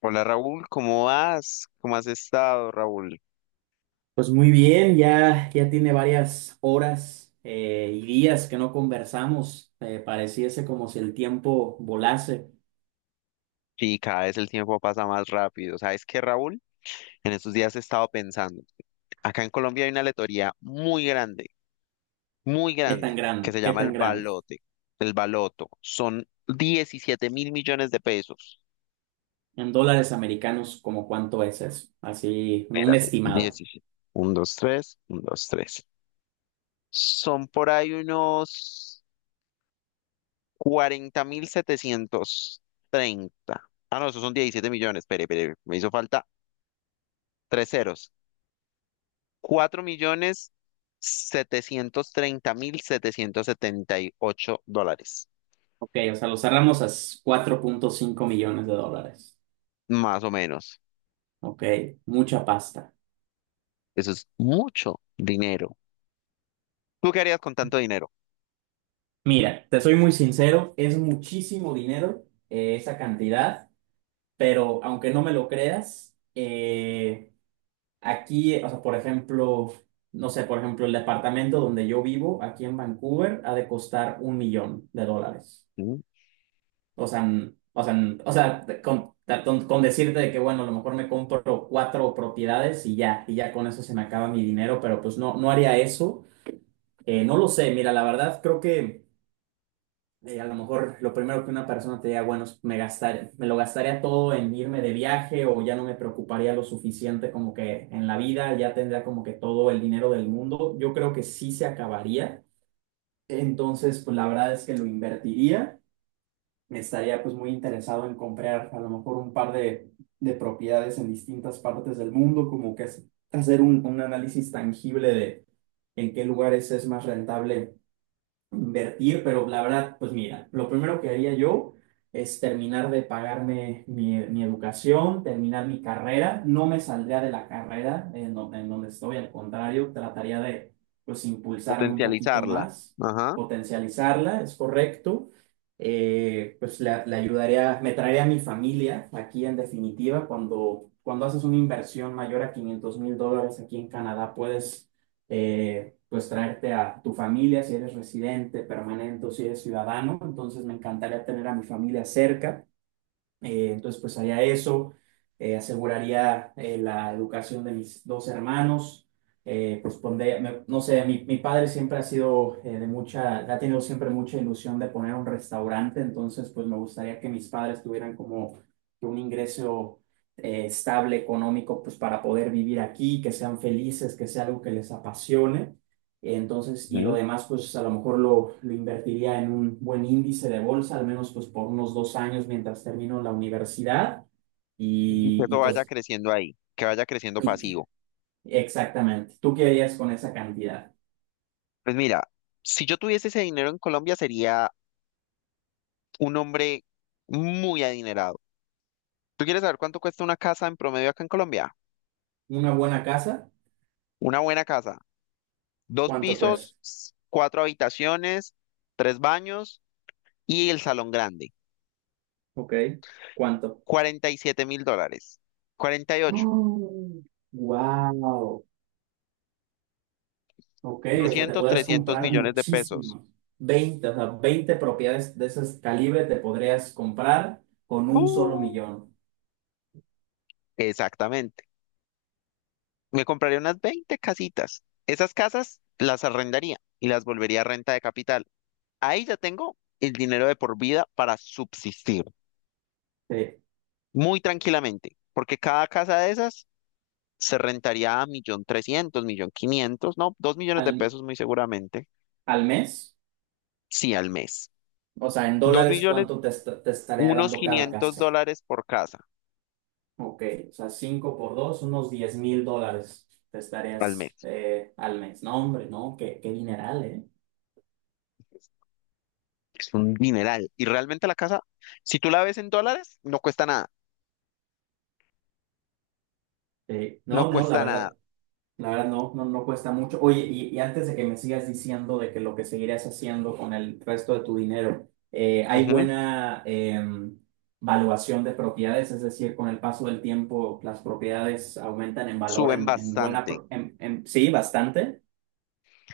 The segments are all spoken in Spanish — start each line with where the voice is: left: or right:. left: Hola Raúl, ¿cómo vas? ¿Cómo has estado, Raúl?
right: Pues muy bien, ya tiene varias horas y días que no conversamos. Pareciese como si el tiempo volase.
left: Y cada vez el tiempo pasa más rápido. ¿Sabes qué, Raúl? En estos días he estado pensando. Acá en Colombia hay una lotería muy
right: ¿Qué tan
left: grande, que
right: grande?
left: se
right: ¿Qué
left: llama el
right: tan grande?
left: Balote, el Baloto. Son 17.000.000.000 de pesos.
right: En dólares americanos, ¿como cuánto es eso? Así, un
left: Espérate,
right: estimado.
left: diecisiete, uno dos, tres, uno dos, tres. Son por ahí unos 40.730. Ah, no, esos son 17.000.000. Espere, espere, me hizo falta tres ceros. $4.730.778,
right: Ok, o sea, lo cerramos a 4.5 millones de dólares.
left: más o menos.
right: Ok, mucha pasta.
left: Eso es mucho dinero. ¿Tú qué harías con tanto dinero?
right: Mira, te soy muy sincero, es muchísimo dinero esa cantidad, pero aunque no me lo creas, aquí, o sea, por ejemplo, no sé, por ejemplo, el departamento donde yo vivo, aquí en Vancouver, ha de costar un millón de dólares.
left: ¿Mm?
right: O sea, o sea, o sea, con decirte de que, bueno, a lo mejor me compro cuatro propiedades y ya con eso se me acaba mi dinero, pero pues no, no haría eso. No lo sé, mira, la verdad creo que a lo mejor lo primero que una persona te diga, bueno, es me lo gastaría todo en irme de viaje o ya no me preocuparía lo suficiente como que en la vida ya tendría como que todo el dinero del mundo. Yo creo que sí se acabaría. Entonces, pues la verdad es que lo invertiría. Me estaría pues muy interesado en comprar a lo mejor un par de propiedades en distintas partes del mundo, como que hacer un análisis tangible de en qué lugares es más rentable invertir, pero la verdad, pues mira, lo primero que haría yo es terminar de pagarme mi educación, terminar mi carrera, no me saldría de la carrera en donde estoy, al contrario, trataría de, pues, impulsarme un poquito
left: Potencializarla.
right: más,
left: Ajá.
right: potencializarla, es correcto. Pues le ayudaría, me traería a mi familia aquí en definitiva, cuando haces una inversión mayor a 500.000 dólares aquí en Canadá, puedes pues traerte a tu familia si eres residente permanente o si eres ciudadano. Entonces me encantaría tener a mi familia cerca. Entonces, pues haría eso, aseguraría la educación de mis dos hermanos, pues pondría, no sé, mi padre siempre ha sido ha tenido siempre mucha ilusión de poner un restaurante, entonces pues me gustaría que mis padres tuvieran como que un ingreso estable económico, pues para poder vivir aquí, que sean felices, que sea algo que les apasione. Entonces, y lo
left: Ujú.
right: demás, pues a lo mejor lo invertiría en un buen índice de bolsa, al menos pues por unos 2 años mientras termino la universidad.
left: Y que
right: Y, y,
left: eso vaya
right: pues,
left: creciendo ahí, que vaya creciendo
right: y-
left: pasivo.
right: exactamente. ¿Tú qué harías con esa cantidad?
left: Pues mira, si yo tuviese ese dinero en Colombia sería un hombre muy adinerado. ¿Tú quieres saber cuánto cuesta una casa en promedio acá en Colombia?
right: ¿Una buena casa?
left: Una buena casa. Dos
right: ¿Cuánto cuesta?
left: pisos, cuatro habitaciones, tres baños y el salón grande,
right: Ok. ¿Cuánto?
left: $47.000. Cuarenta y ocho,
right: Wow. Ok, o sea, te
left: doscientos
right: podrías
left: trescientos
right: comprar
left: millones de pesos.
right: muchísimo. Veinte o sea, 20 propiedades de ese calibre te podrías comprar con un solo
left: ¡Bu!
right: millón.
left: Exactamente. Me compraría unas 20 casitas. Esas casas las arrendaría y las volvería a renta de capital. Ahí ya tengo el dinero de por vida para subsistir
right: Sí.
left: muy tranquilamente, porque cada casa de esas se rentaría a millón trescientos, millón quinientos, no, dos millones de
right: ¿Al,
left: pesos muy seguramente,
right: al mes?
left: sí, al mes.
right: O sea, en
left: Dos
right: dólares,
left: millones,
right: ¿cuánto te estaría
left: unos
right: dando cada
left: 500
right: casa?
left: dólares por casa.
right: Ok, o sea, 5 por 2, unos 10.000 dólares te
left: Al
right: estarías
left: mes.
right: al mes. No, hombre, no, qué, qué dineral, ¿eh?
left: Es un dineral. Y realmente la casa, si tú la ves en dólares, no cuesta nada.
right: Sí.
left: No
right: No, no,
left: cuesta nada.
right: la verdad no cuesta mucho. Oye, y antes de que me sigas diciendo de que lo que seguirás haciendo con el resto de tu dinero, ¿hay
left: Ujú.
right: buena valuación de propiedades? Es decir, con el paso del tiempo, las propiedades aumentan en valor
left: Suben
right: en buena,
left: bastante.
right: pro- en- sí, bastante.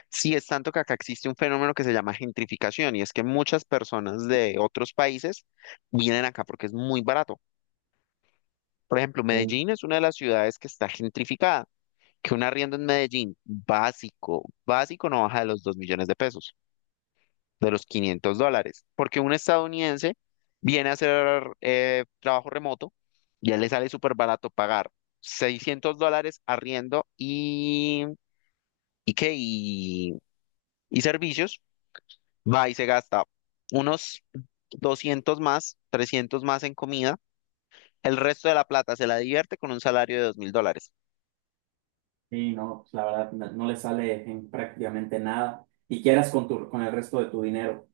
left: Sí, es tanto que acá existe un fenómeno que se llama gentrificación y es que muchas personas de otros países vienen acá porque es muy barato. Por ejemplo, Medellín es una de las ciudades que está gentrificada, que un arriendo en Medellín básico, básico no baja de los 2.000.000 de pesos, de los $500, porque un estadounidense viene a hacer trabajo remoto y a él le sale súper barato pagar $600 arriendo y, qué, y servicios, va y se gasta unos 200 más, 300 más en comida, el resto de la plata se la divierte con un salario de $2.000.
right: Sí, no, pues, la verdad no, no le sale en prácticamente nada. Y quieras con con el resto de tu dinero.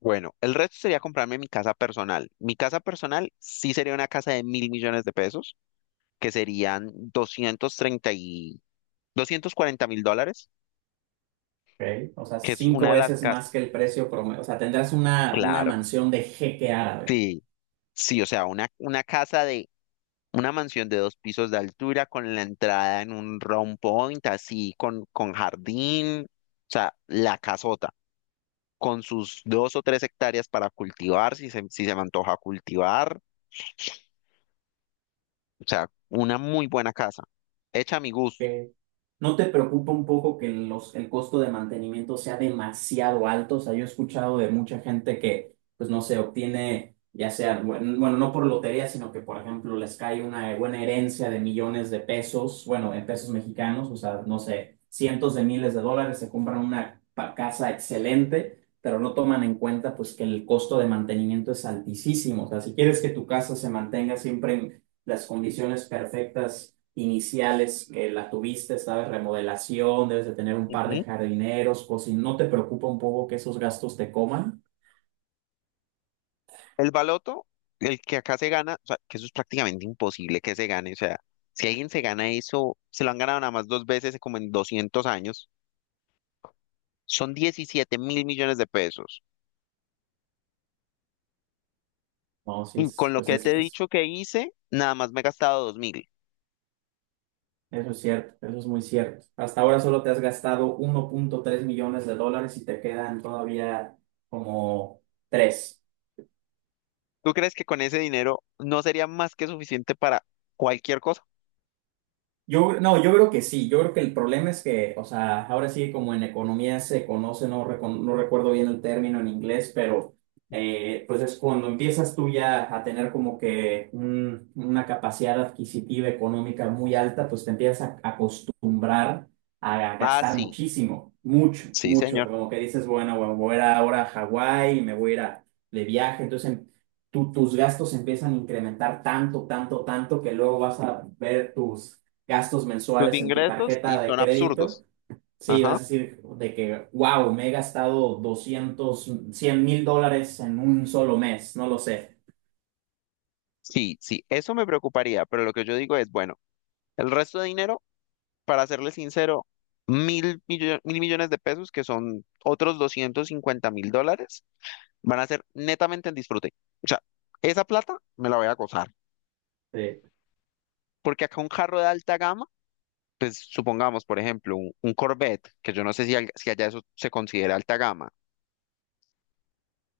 left: Bueno, el resto sería comprarme mi casa personal. Mi casa personal sí sería una casa de 1.000.000.000 de pesos, que serían 235, $240.000,
right: Ok. O sea,
left: que es una
right: cinco
left: de las
right: veces
left: casas.
right: más que el precio promedio. O sea, tendrás una
left: Claro,
right: mansión de jeque árabe.
left: sí, sí, o sea, una casa de una mansión de dos pisos de altura con la entrada en un round point, así, con jardín, o sea, la casota, con sus dos o tres hectáreas para cultivar, si se me antoja cultivar, o sea, una muy buena casa, hecha a mi gusto.
right: Ok. ¿No te preocupa un poco que el costo de mantenimiento sea demasiado alto? O sea, yo he escuchado de mucha gente que, pues no sé, obtiene, ya sea, bueno, bueno, no por lotería, sino que, por ejemplo, les cae una buena herencia de millones de pesos, bueno, en pesos mexicanos, o sea, no sé, cientos de miles de dólares, se compran una casa excelente, pero no toman en cuenta, pues, que el costo de mantenimiento es altísimo. O sea, si quieres que tu casa se mantenga siempre en las condiciones perfectas, iniciales que la tuviste, sabes, remodelación, debes de tener un par de jardineros, o si no te preocupa un poco que esos gastos te coman.
left: El baloto, el que acá se gana, o sea, que eso es prácticamente imposible que se gane. O sea, si alguien se gana eso, se lo han ganado nada más dos veces como en 200 años. Son 17 mil millones de pesos.
right: No, si
left: Y con
right: es,
left: lo
right: pues
left: que te he dicho que hice, nada más me he gastado 2.000.
right: eso es cierto, eso es muy cierto. Hasta ahora solo te has gastado 1.3 millones de dólares y te quedan todavía como tres.
left: ¿Tú crees que con ese dinero no sería más que suficiente para cualquier cosa?
right: Yo, no, yo creo que sí, yo creo que el problema es que, o sea, ahora sí como en economía se conoce, no, no recuerdo bien el término en inglés, pero pues es cuando empiezas tú ya a tener como que una capacidad adquisitiva económica muy alta, pues te empiezas a acostumbrar a
left: Ah,
right: gastar
left: sí,
right: muchísimo, mucho,
left: sí,
right: mucho, o
left: señor.
right: sea, como que dices, bueno, bueno, voy a ir ahora a Hawái, me voy a ir de viaje, entonces tus gastos empiezan a incrementar tanto, tanto, tanto que luego vas a ver tus gastos
left: Tus
right: mensuales en tu
left: ingresos y
right: tarjeta de
left: son absurdos.
right: crédito, sí, vas
left: Ajá.
right: a decir de que, wow, me he gastado 200 100 mil dólares en un solo mes, no lo sé.
left: Sí, sí, eso me preocuparía, pero lo que yo digo es, bueno, el resto de dinero, para serle sincero, 1.000.000.000 de pesos, que son otros $250.000, van a ser netamente en disfrute. O sea, esa plata me la voy a gozar,
right: Sí.
left: porque acá un carro de alta gama, pues supongamos, por ejemplo, un Corvette, que yo no sé si allá eso se considera alta gama,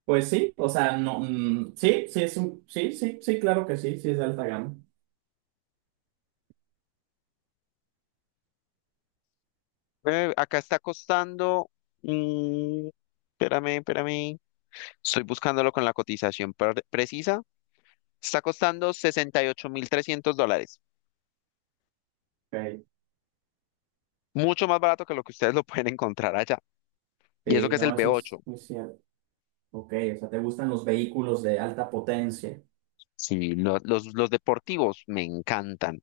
right: Pues sí, o sea, no, mm, sí, sí, sí, sí, sí, claro que sí, sí es de alta gama.
left: acá está costando... mm, espérame, espérame. Estoy buscándolo con la cotización precisa. Está costando $68.300.
right: Ok.
left: Mucho más barato que lo que ustedes lo pueden encontrar allá. Y eso
right: Sí,
left: que es el
right: no, eso
left: B8.
right: es muy cierto. Ok, o sea, te gustan los vehículos de alta potencia.
left: Sí, los deportivos me encantan.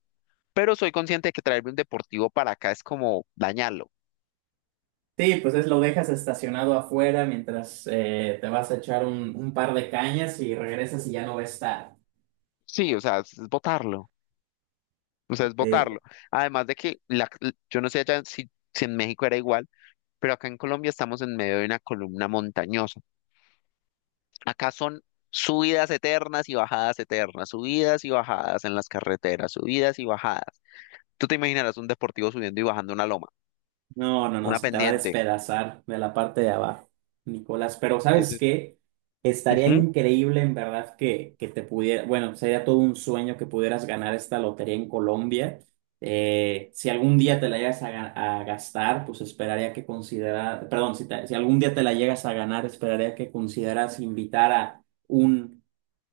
left: Pero soy consciente de que traerme un deportivo para acá es como dañarlo.
right: Sí, pues es lo dejas estacionado afuera mientras te vas a echar un par de cañas y regresas y ya no va a estar.
left: Sí, o sea, es botarlo. O sea, es
right: Sí.
left: botarlo. Además de que yo no sé allá si, si en México era igual, pero acá en Colombia estamos en medio de una columna montañosa. Acá son subidas eternas y bajadas eternas, subidas y bajadas en las carreteras, subidas y bajadas. Tú te imaginarás un deportivo subiendo y bajando una loma,
right: No, no, no,
left: una
right: se te va a
left: pendiente.
right: despedazar de la parte de abajo, Nicolás. Pero ¿sabes
left: Ese
right: qué? Estaría
left: ujú,
right: increíble en verdad que te pudiera, bueno, sería todo un sueño que pudieras ganar esta lotería en Colombia. Si algún día te la llegas a gastar, pues esperaría que considerar, perdón, si algún día te la llegas a ganar, esperaría que consideras invitar a un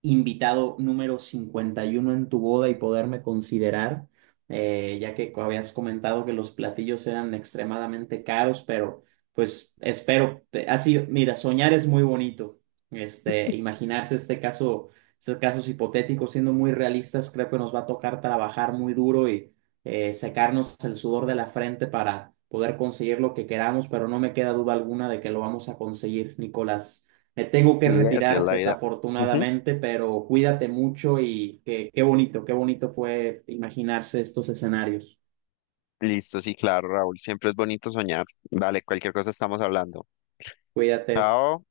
right: invitado número 51 en tu boda y poderme considerar ya que habías comentado que los platillos eran extremadamente caros, pero pues espero, así, mira, soñar es muy bonito, este, imaginarse este caso, estos casos hipotéticos siendo muy realistas, creo que nos va a tocar trabajar muy duro y secarnos el sudor de la frente para poder conseguir lo que queramos, pero no me queda duda alguna de que lo vamos a conseguir, Nicolás. Me tengo que
left: sí, así es
right: retirar
left: la vida.
right: desafortunadamente, pero cuídate mucho y qué bonito, qué bonito fue imaginarse estos escenarios.
left: Listo, sí, claro, Raúl. Siempre es bonito soñar. Dale, cualquier cosa estamos hablando.
right: Cuídate.
left: Chao.